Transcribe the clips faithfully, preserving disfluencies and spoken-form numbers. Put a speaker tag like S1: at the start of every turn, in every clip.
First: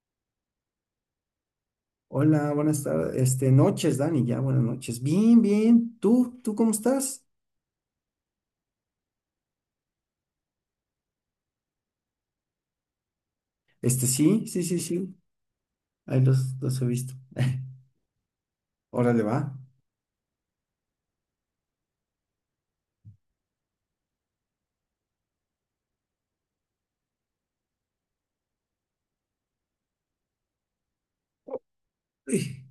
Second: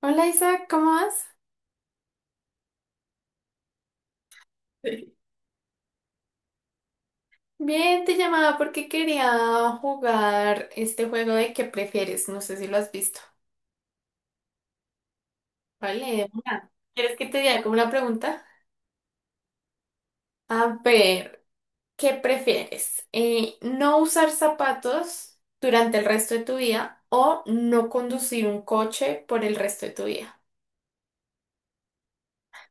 S1: Hola Isaac, ¿cómo vas?
S2: Hola, buenas tardes, este, noches, Dani, ya, buenas noches.
S1: Sí.
S2: Bien, bien. ¿Tú? ¿Tú cómo estás?
S1: Bien, te llamaba porque quería jugar este juego de qué prefieres. No sé si lo has visto.
S2: Este, sí, sí, sí, sí.
S1: Vale,
S2: Ahí
S1: de
S2: los,
S1: una.
S2: los he visto.
S1: ¿Quieres que te diga como una pregunta?
S2: Órale, va.
S1: A ver, ¿qué prefieres? Eh, ¿no usar zapatos durante el resto de tu vida o no conducir un coche por el resto de tu vida?
S2: Uy,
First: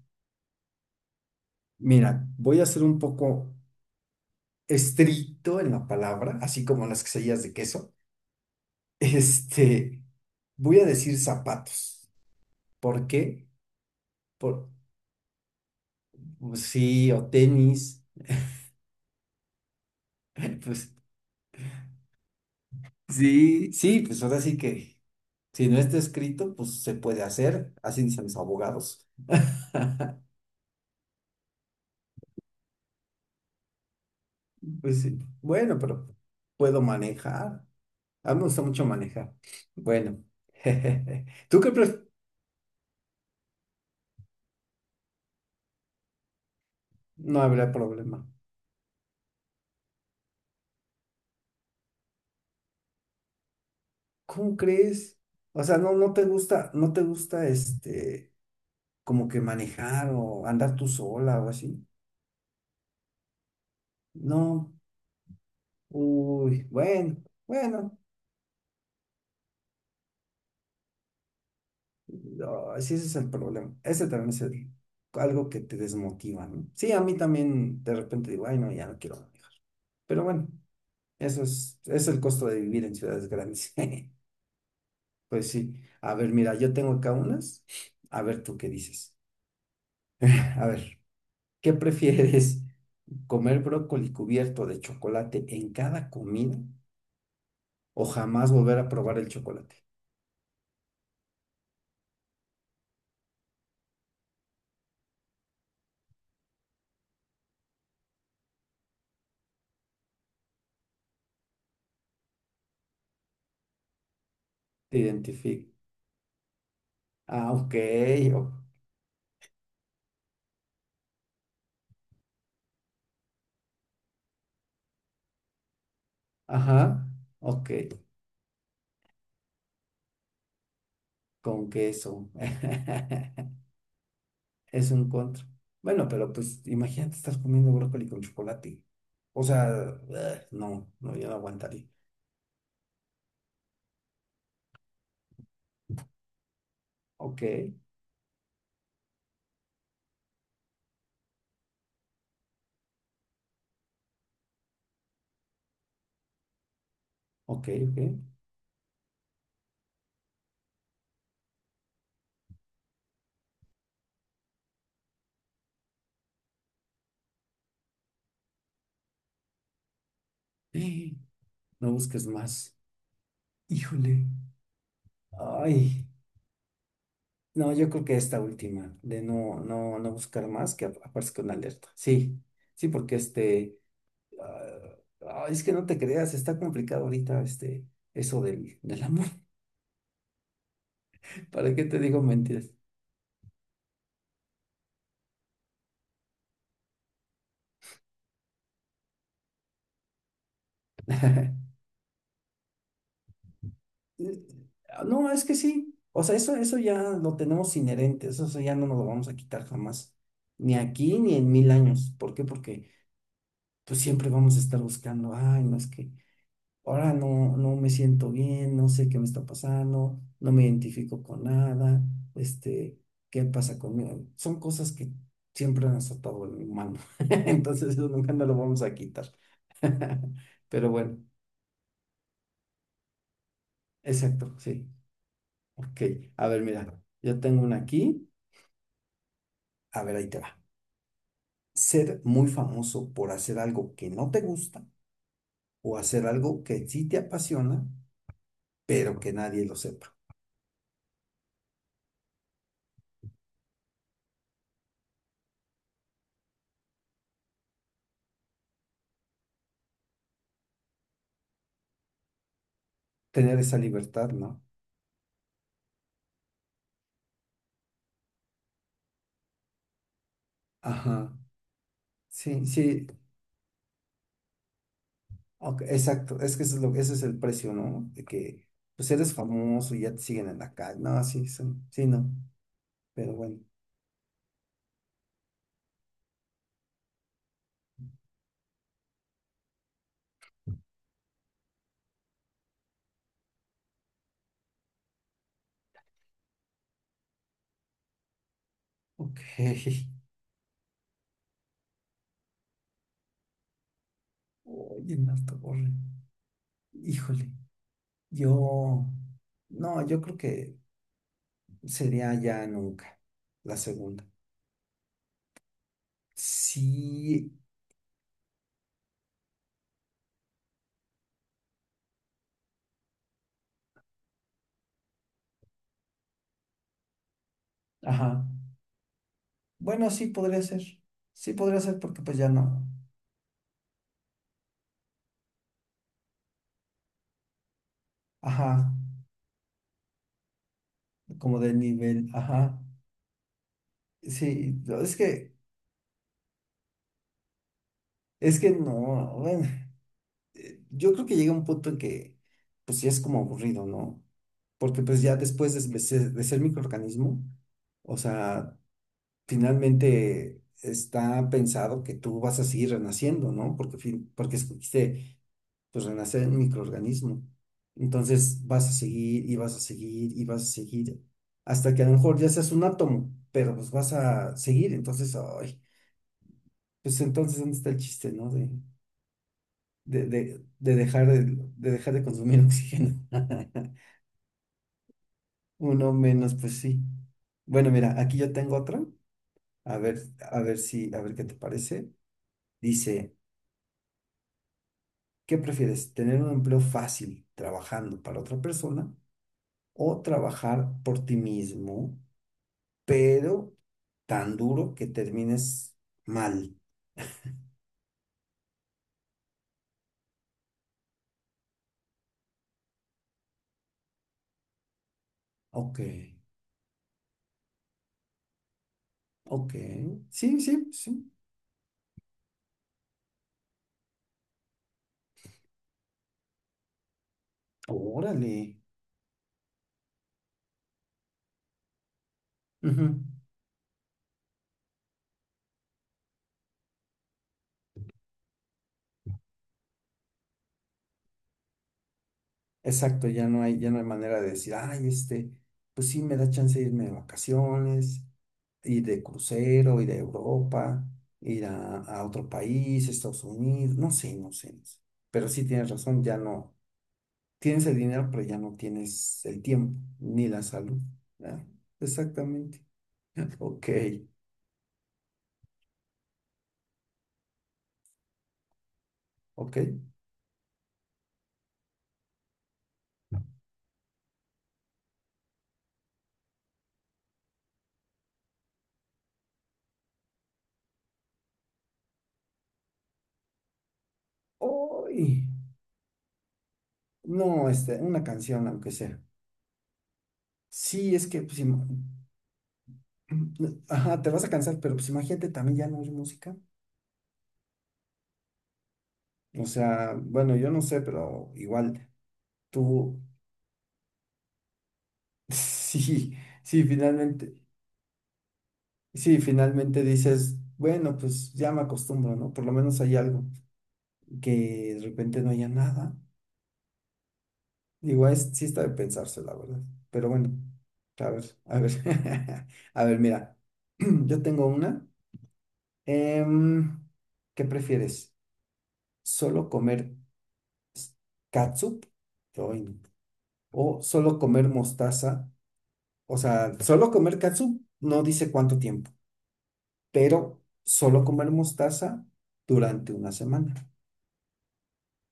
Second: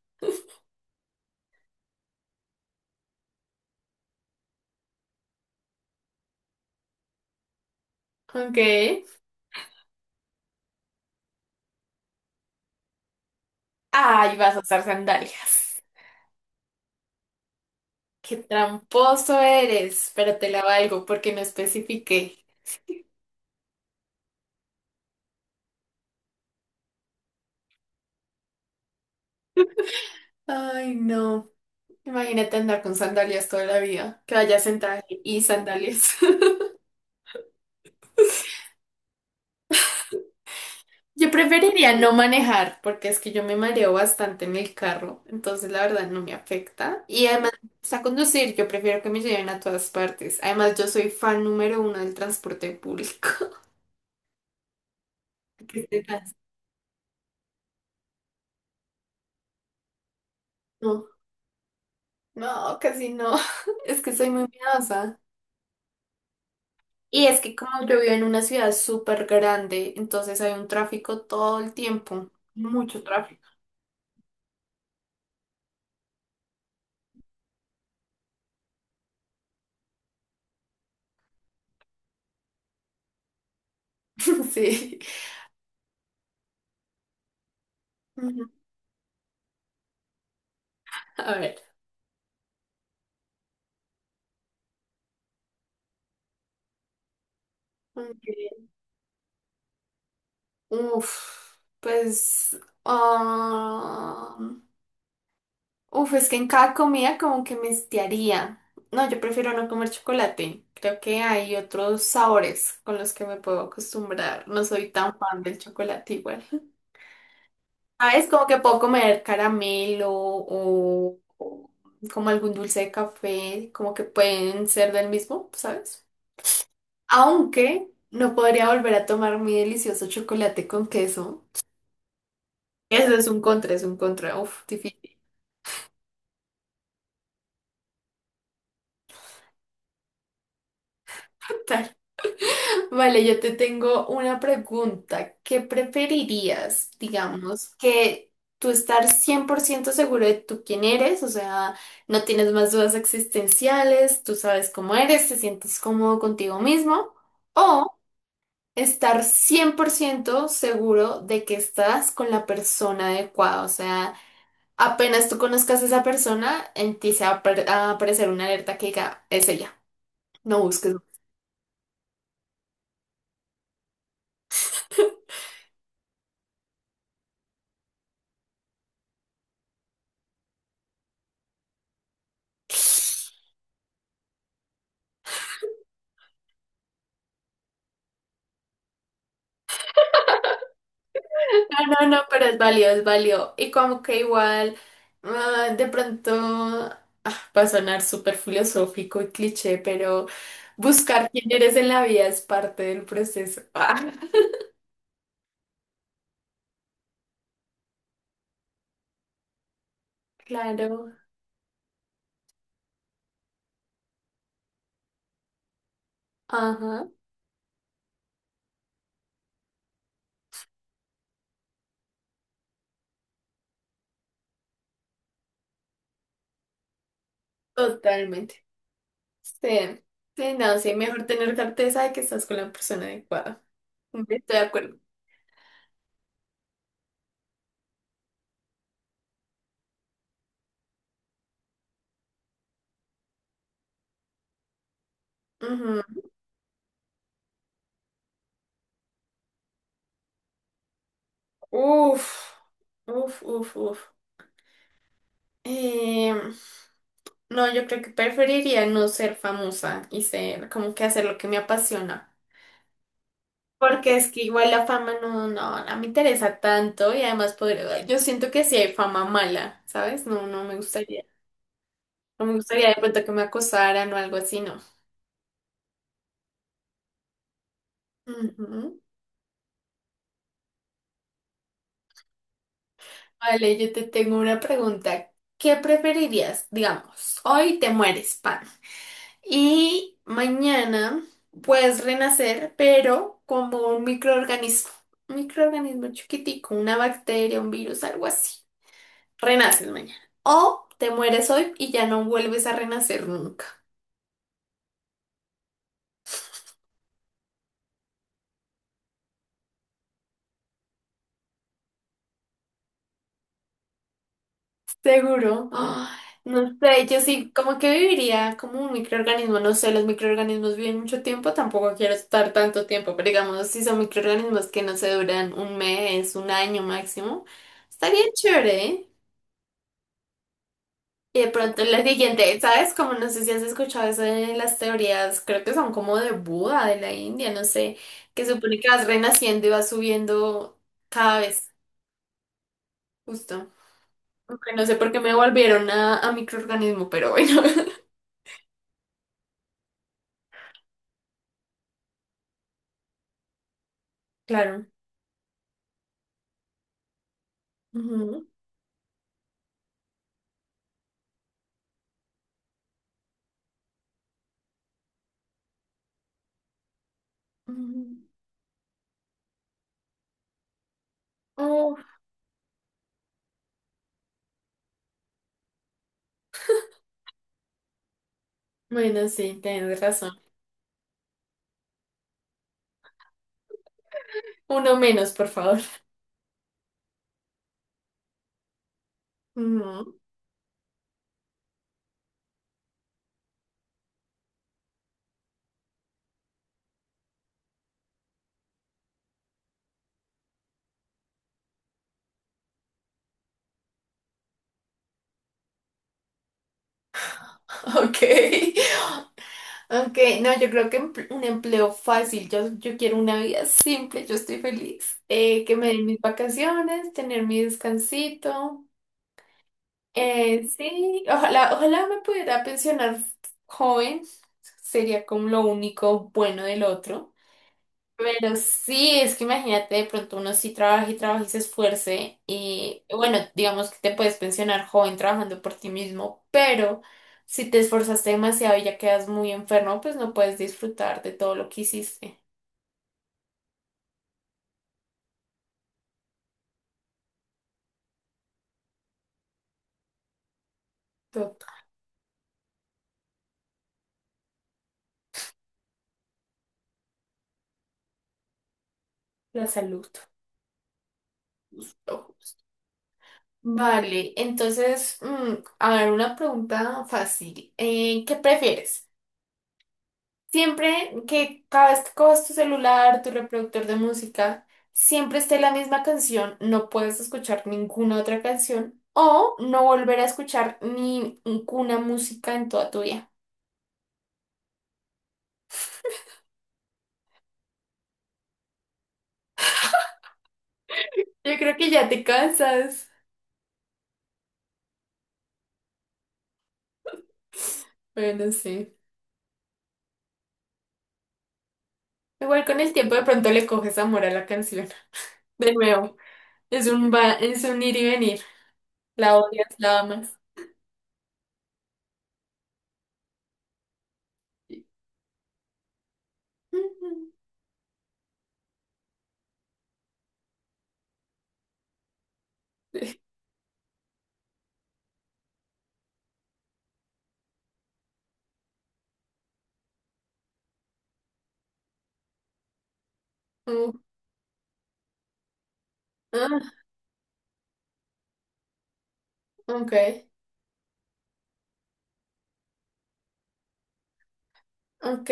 S2: mira, voy a ser un poco estricto en la palabra, así como las quesadillas de queso.
S1: Ok.
S2: Este, Voy a decir zapatos. ¿Por qué?
S1: Ay, vas a
S2: Por,
S1: usar sandalias.
S2: pues sí, o tenis.
S1: Qué tramposo eres, pero te la
S2: Pues
S1: valgo porque no especifiqué.
S2: sí, sí, pues ahora sí que, si no está escrito, pues se puede hacer, así dicen los abogados.
S1: Ay, no. Imagínate andar con sandalias toda la vida, que vaya
S2: Pues
S1: sentada
S2: sí,
S1: y
S2: bueno,
S1: sandalias.
S2: pero puedo manejar. A mí me gusta mucho manejar. Bueno,
S1: Yo
S2: ¿tú qué
S1: preferiría
S2: pref-
S1: no manejar, porque es que yo me mareo bastante en el carro, entonces la verdad no me afecta. Y
S2: no
S1: además,
S2: habrá
S1: a
S2: problema.
S1: conducir, yo prefiero que me lleven a todas partes. Además, yo soy fan número uno del transporte público.
S2: ¿Cómo crees? O sea,
S1: ¿Qué
S2: no,
S1: te
S2: no te
S1: pasa?
S2: gusta, no te gusta este, como que manejar o andar tú
S1: No,
S2: sola o así.
S1: no, casi no. Es que soy muy
S2: No,
S1: miedosa.
S2: uy, bueno,
S1: Y es que como
S2: bueno,
S1: yo vivo en una ciudad súper grande, entonces hay un tráfico todo el tiempo.
S2: no, sí,
S1: Mucho
S2: ese es el
S1: tráfico.
S2: problema. Ese también es el- Algo que te desmotiva, ¿no? Sí, a mí también de repente digo, ay, no, ya no quiero manejar. Pero bueno. Eso es, es el costo de vivir en ciudades grandes.
S1: Sí.
S2: Pues sí. A ver, mira, yo tengo acá unas. A ver,
S1: Ujú.
S2: tú qué dices. A ver,
S1: A ver.
S2: ¿qué prefieres? ¿Comer brócoli cubierto de chocolate en cada comida o jamás
S1: Ok.
S2: volver a probar el chocolate?
S1: Uf, pues. ah, uf, es que en cada comida como que me estiaría. No, yo prefiero no comer chocolate. Creo que hay otros sabores con los que me puedo acostumbrar. No soy
S2: Te
S1: tan fan del
S2: identifico.
S1: chocolate igual.
S2: Ah, ok.
S1: ¿Sabes? Como
S2: o-
S1: que puedo comer caramelo o, o como algún dulce de café, como que pueden ser del mismo, ¿sabes?
S2: ajá. Ok.
S1: Aunque no podría volver a tomar mi delicioso chocolate con queso.
S2: Con queso.
S1: Eso es un contra, es un contra. Uf,
S2: Es un
S1: difícil.
S2: contra. Bueno, pero pues imagínate, estás comiendo brócoli con chocolate. O sea, ugh, no, no, yo no aguantaría.
S1: Vale, yo te tengo una pregunta. ¿Qué preferirías,
S2: Ok,
S1: digamos, que tú estar cien por ciento seguro de tú quién eres? O sea, no tienes más dudas existenciales, tú sabes cómo eres, te sientes cómodo contigo mismo.
S2: ok,
S1: O
S2: ok.
S1: estar cien por ciento seguro de que estás con la persona adecuada. O sea, apenas tú conozcas a esa persona, en ti se va a apar- a aparecer una alerta que diga, es ella. No busques.
S2: Eh, No busques más. Híjole. Ay. No, yo creo que esta última, de no, no, no buscar más, que ap- aparezca una alerta. Sí, sí, porque este, ah, ay, es que no te creas, está complicado ahorita este, eso del, del amor. ¿Para qué
S1: No,
S2: te
S1: no, no,
S2: digo
S1: pero es
S2: mentiras?
S1: válido, es válido. Y como que igual, ah, de pronto va a sonar súper filosófico y cliché, pero buscar quién eres en la vida es parte del proceso. Ah,
S2: Ah, no, es que sí. O sea, eso, eso ya lo tenemos inherente, eso, eso ya no nos lo vamos a quitar jamás. Ni
S1: claro,
S2: aquí ni en mil años. ¿Por qué? Porque pues siempre vamos a estar buscando, ay, no es que
S1: ajá,
S2: ahora no, no me siento bien, no sé qué me está pasando, no me identifico con nada, este, ¿qué pasa conmigo? Son cosas que siempre han estado en el humano, entonces eso nunca nos lo
S1: totalmente.
S2: vamos a quitar.
S1: Sí, sí, no,
S2: Pero
S1: sí,
S2: bueno,
S1: mejor tener certeza de que estás con la persona adecuada. Estoy
S2: exacto,
S1: de
S2: sí.
S1: acuerdo.
S2: Ok, a ver, mira, yo tengo una aquí, a ver, ahí te va. Ser muy famoso por hacer algo que no te gusta o
S1: Ujú.
S2: hacer algo que sí te apasiona, pero que nadie lo sepa.
S1: Uf, uf, uf, uf. Eh, no, yo creo que preferiría no ser famosa y ser como que hacer lo que me apasiona.
S2: Tener esa
S1: Porque
S2: libertad,
S1: es que
S2: ¿no?
S1: igual la fama no, no, no me interesa tanto y además poder, yo siento que sí hay fama mala, ¿sabes? No, no me gustaría.
S2: Ajá,
S1: No me
S2: sí,
S1: gustaría de
S2: sí,
S1: pronto que me acosaran o algo así, no.
S2: ok, exacto, es que eso es lo, ese es el precio, ¿no? De que,
S1: Ujú.
S2: pues eres famoso y ya te siguen en la calle, no, sí, son- sí, no, pero bueno,
S1: Vale, yo te tengo una pregunta. ¿Qué preferirías? Digamos, hoy te mueres, pan. Y mañana puedes renacer, pero como un microorganismo. Un microorganismo chiquitico, una bacteria, un virus, algo así.
S2: ok,
S1: Renaces mañana. O te mueres hoy y ya no vuelves a renacer nunca.
S2: oye, Marta Borre, híjole, yo, no, yo creo que sería ya nunca, la segunda,
S1: Seguro. Ah, no sé, yo
S2: sí,
S1: sí, como que viviría como un microorganismo. No sé, los microorganismos viven mucho tiempo, tampoco quiero estar tanto tiempo, pero digamos, si son microorganismos que no se duran un mes, un año máximo, estaría
S2: ajá,
S1: chévere, ¿eh?
S2: bueno, sí podría ser,
S1: Y de
S2: sí podría
S1: pronto en
S2: ser
S1: la
S2: porque pues ya
S1: siguiente,
S2: no,
S1: ¿sabes? Como no sé si has escuchado eso de las teorías, creo que son como de Buda, de la India, no sé, que supone que
S2: ajá,
S1: vas renaciendo y vas subiendo cada
S2: como
S1: vez,
S2: de nivel, ajá.
S1: justo. Aunque
S2: Sí,
S1: no sé
S2: no,
S1: por
S2: es
S1: qué me
S2: que,
S1: volvieron a, a microorganismo, pero bueno.
S2: es que no, bueno, eh, yo creo que llega un punto en que, pues ya es como aburrido, ¿no?
S1: Claro.
S2: Porque pues ya después de, de ser, de ser microorganismo, o
S1: Ujú,
S2: sea, finalmente está pensado que tú vas a seguir renaciendo, ¿no? Porque, fin- porque escogiste, pues, renacer en microorganismo.
S1: ujú.
S2: Entonces vas a seguir y vas a seguir y vas a seguir, hasta
S1: Oh,
S2: que a lo mejor ya seas un átomo, pero pues vas a seguir, entonces, ay, pues entonces, ¿dónde está el chiste, ¿no?
S1: bueno, sí, tienes
S2: de,
S1: razón.
S2: de- de dejar de, de dejar de consumir oxígeno.
S1: Uno menos, por favor.
S2: Uno menos, pues sí. Bueno, mira, aquí yo tengo otra. A
S1: Ujú.
S2: ver, a ver si, a ver qué te parece. Dice, ¿qué prefieres? ¿Tener un empleo fácil trabajando para otra persona o trabajar por ti mismo, pero tan duro que termines mal?
S1: Ok. Aunque, no, yo creo que empl- un empleo fácil, yo, yo quiero una vida simple, yo estoy feliz. Eh, que me
S2: Ok,
S1: den mis vacaciones, tener mi descansito.
S2: ok. Sí,
S1: Eh,
S2: sí,
S1: sí,
S2: sí.
S1: ojalá, ojalá me pudiera pensionar joven, sería como lo único bueno del otro. Pero
S2: Órale.
S1: sí, es que imagínate, de pronto uno sí trabaja y trabaja y se esfuerce y
S2: Ujú.
S1: bueno, digamos que te puedes pensionar joven trabajando por ti mismo, pero si te esforzaste demasiado y ya quedas muy enfermo, pues no puedes disfrutar de todo lo que hiciste,
S2: Exacto, ya no hay, ya no hay manera de decir, ay, este, pues sí, me da chance de irme de vacaciones, ir de crucero, ir a Europa,
S1: todo,
S2: ir a, a otro país, Estados Unidos, no sé, no sé, no sé. Pero sí tienes razón, ya no, tienes el dinero, pero ya no tienes el
S1: la
S2: tiempo,
S1: salud.
S2: ni la salud, ¿verdad?
S1: Todo.
S2: Exactamente. Ok,
S1: Vale, entonces, mm, a ver, una pregunta fácil. Eh, ¿qué prefieres?
S2: ok.
S1: Siempre que cada vez que coges tu celular, tu reproductor de música, siempre esté la misma canción, no puedes escuchar ninguna otra canción o no volver a escuchar ni ninguna música en toda tu vida.
S2: Uy, no, este, una canción, aunque sea. Sí, es que,
S1: Yo
S2: pues,
S1: creo
S2: ima-
S1: que ya te cansas.
S2: ajá, te vas a cansar, pero pues imagínate también ya no oír música.
S1: Bueno, sí.
S2: O sea, bueno, yo no sé, pero igual
S1: Igual con el tiempo
S2: tú,
S1: de pronto le coges amor a la canción. De nuevo,
S2: sí, sí,
S1: es un va,
S2: finalmente,
S1: es un ir y venir. La
S2: sí,
S1: odias, la
S2: finalmente
S1: amas.
S2: dices, bueno, pues ya me acostumbro, ¿no? Por lo menos hay algo, que de repente no haya nada. Igual es, sí está de pensarse, la verdad. Pero bueno, a ver, a ver, a ver,
S1: Sí.
S2: mira, yo tengo una. Em, ¿qué prefieres? ¿Solo comer s- catsup? Ay, no.
S1: Uh,
S2: ¿O solo comer mostaza? O sea,
S1: ah,
S2: solo comer katsu no dice cuánto tiempo,
S1: ok.
S2: pero solo comer mostaza durante una semana.
S1: Ok,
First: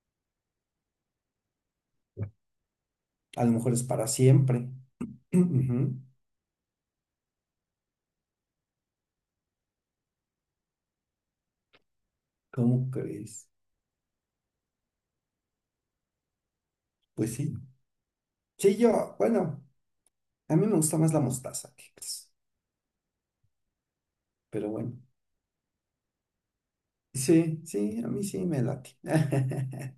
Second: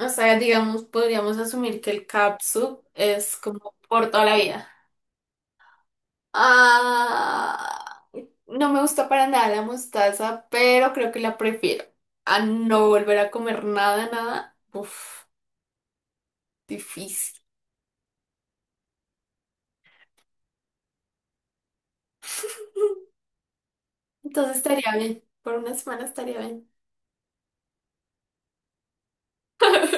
S1: o sea, digamos, podríamos asumir que el capsu es
S2: A lo mejor
S1: como
S2: es para
S1: por toda la vida.
S2: siempre. Ujú.
S1: Ah, no me gusta para nada la mostaza, pero creo que la prefiero a no
S2: ¿Cómo
S1: volver a
S2: crees?
S1: comer nada, nada. Uf,
S2: Pues
S1: difícil.
S2: sí. Sí, yo, bueno, a mí me gusta más la mostaza que pues,
S1: Entonces
S2: pero bueno.
S1: estaría bien, por una semana estaría bien.
S2: Sí, sí, a mí sí me late.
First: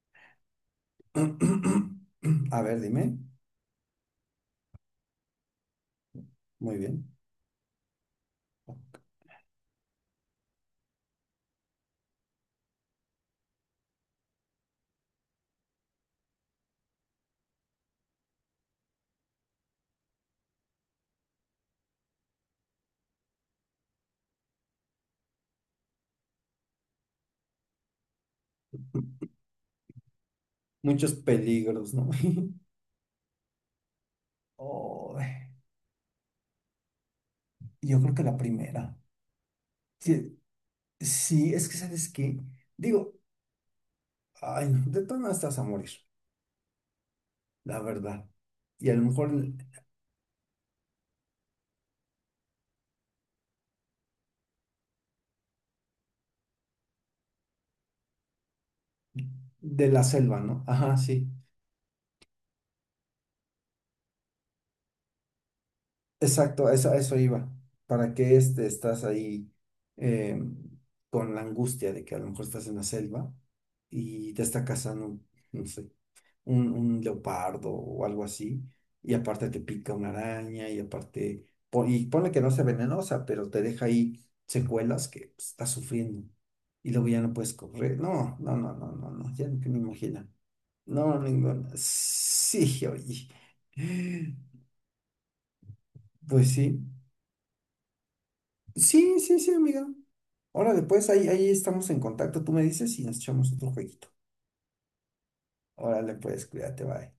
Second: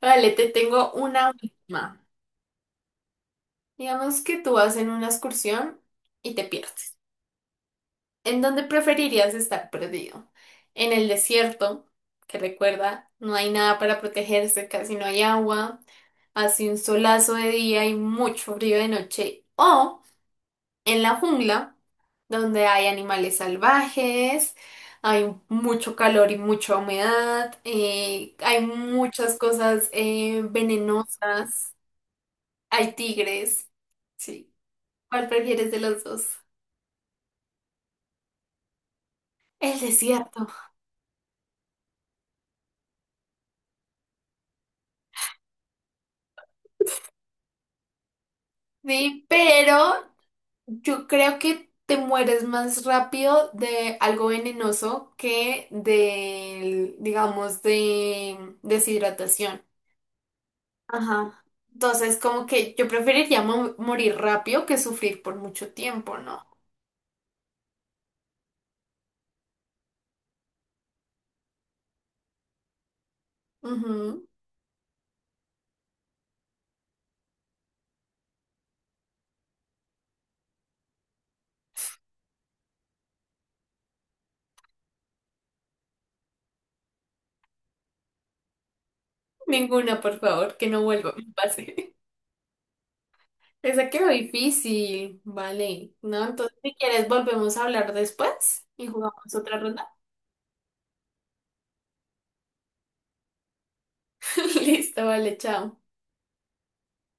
S1: Vale, te tengo una última.
S2: A ver, dime.
S1: Digamos que tú vas en una excursión y te
S2: Muy
S1: pierdes.
S2: bien.
S1: ¿En dónde preferirías estar perdido? ¿En el desierto? Que recuerda, no hay nada para protegerse, casi no hay agua, hace un solazo de día y mucho frío de noche. ¿O en la jungla, donde hay animales salvajes, hay mucho calor y mucha humedad, eh, hay muchas cosas eh,
S2: Muchos
S1: venenosas,
S2: peligros, ¿no?
S1: hay tigres? Sí.
S2: Oh,
S1: ¿Cuál prefieres de los dos?
S2: yo creo que la primera.
S1: El
S2: Sí,
S1: desierto.
S2: sí, es que, ¿sabes que digo, ay, no, de todo estás a morir, la verdad. Y a lo
S1: Sí,
S2: mejor
S1: pero yo creo que te mueres más rápido de algo venenoso que de, digamos, de deshidratación.
S2: de la selva, ¿no? Ajá, sí.
S1: Ajá. Entonces, como que yo preferiría mo- morir rápido que sufrir por mucho tiempo, ¿no?
S2: Exacto, a eso, a eso iba. ¿Para qué este, estás ahí eh, con la angustia de que a lo mejor estás en la selva
S1: Ujú.
S2: y te está cazando, no sé, un, un leopardo o algo así, y aparte te pica una araña, y aparte, po- y ponle que no sea venenosa, pero te deja ahí secuelas que pues, estás sufriendo, y luego ya no puedes correr. No, no, no, no, no, no, ya ni me
S1: Ninguna, por
S2: imagino.
S1: favor, que no vuelva a
S2: No, ninguna.
S1: pase.
S2: Sí, oye.
S1: Esa quedó difícil, vale. No,
S2: Pues
S1: entonces si
S2: sí.
S1: quieres volvemos a hablar después y
S2: Sí,
S1: jugamos
S2: sí, sí,
S1: otra
S2: amiga.
S1: ronda.
S2: Órale, pues ahí, ahí estamos en contacto. Tú me dices y nos echamos otro jueguito.
S1: Listo, vale, chao.
S2: Órale, pues, cuídate, bye.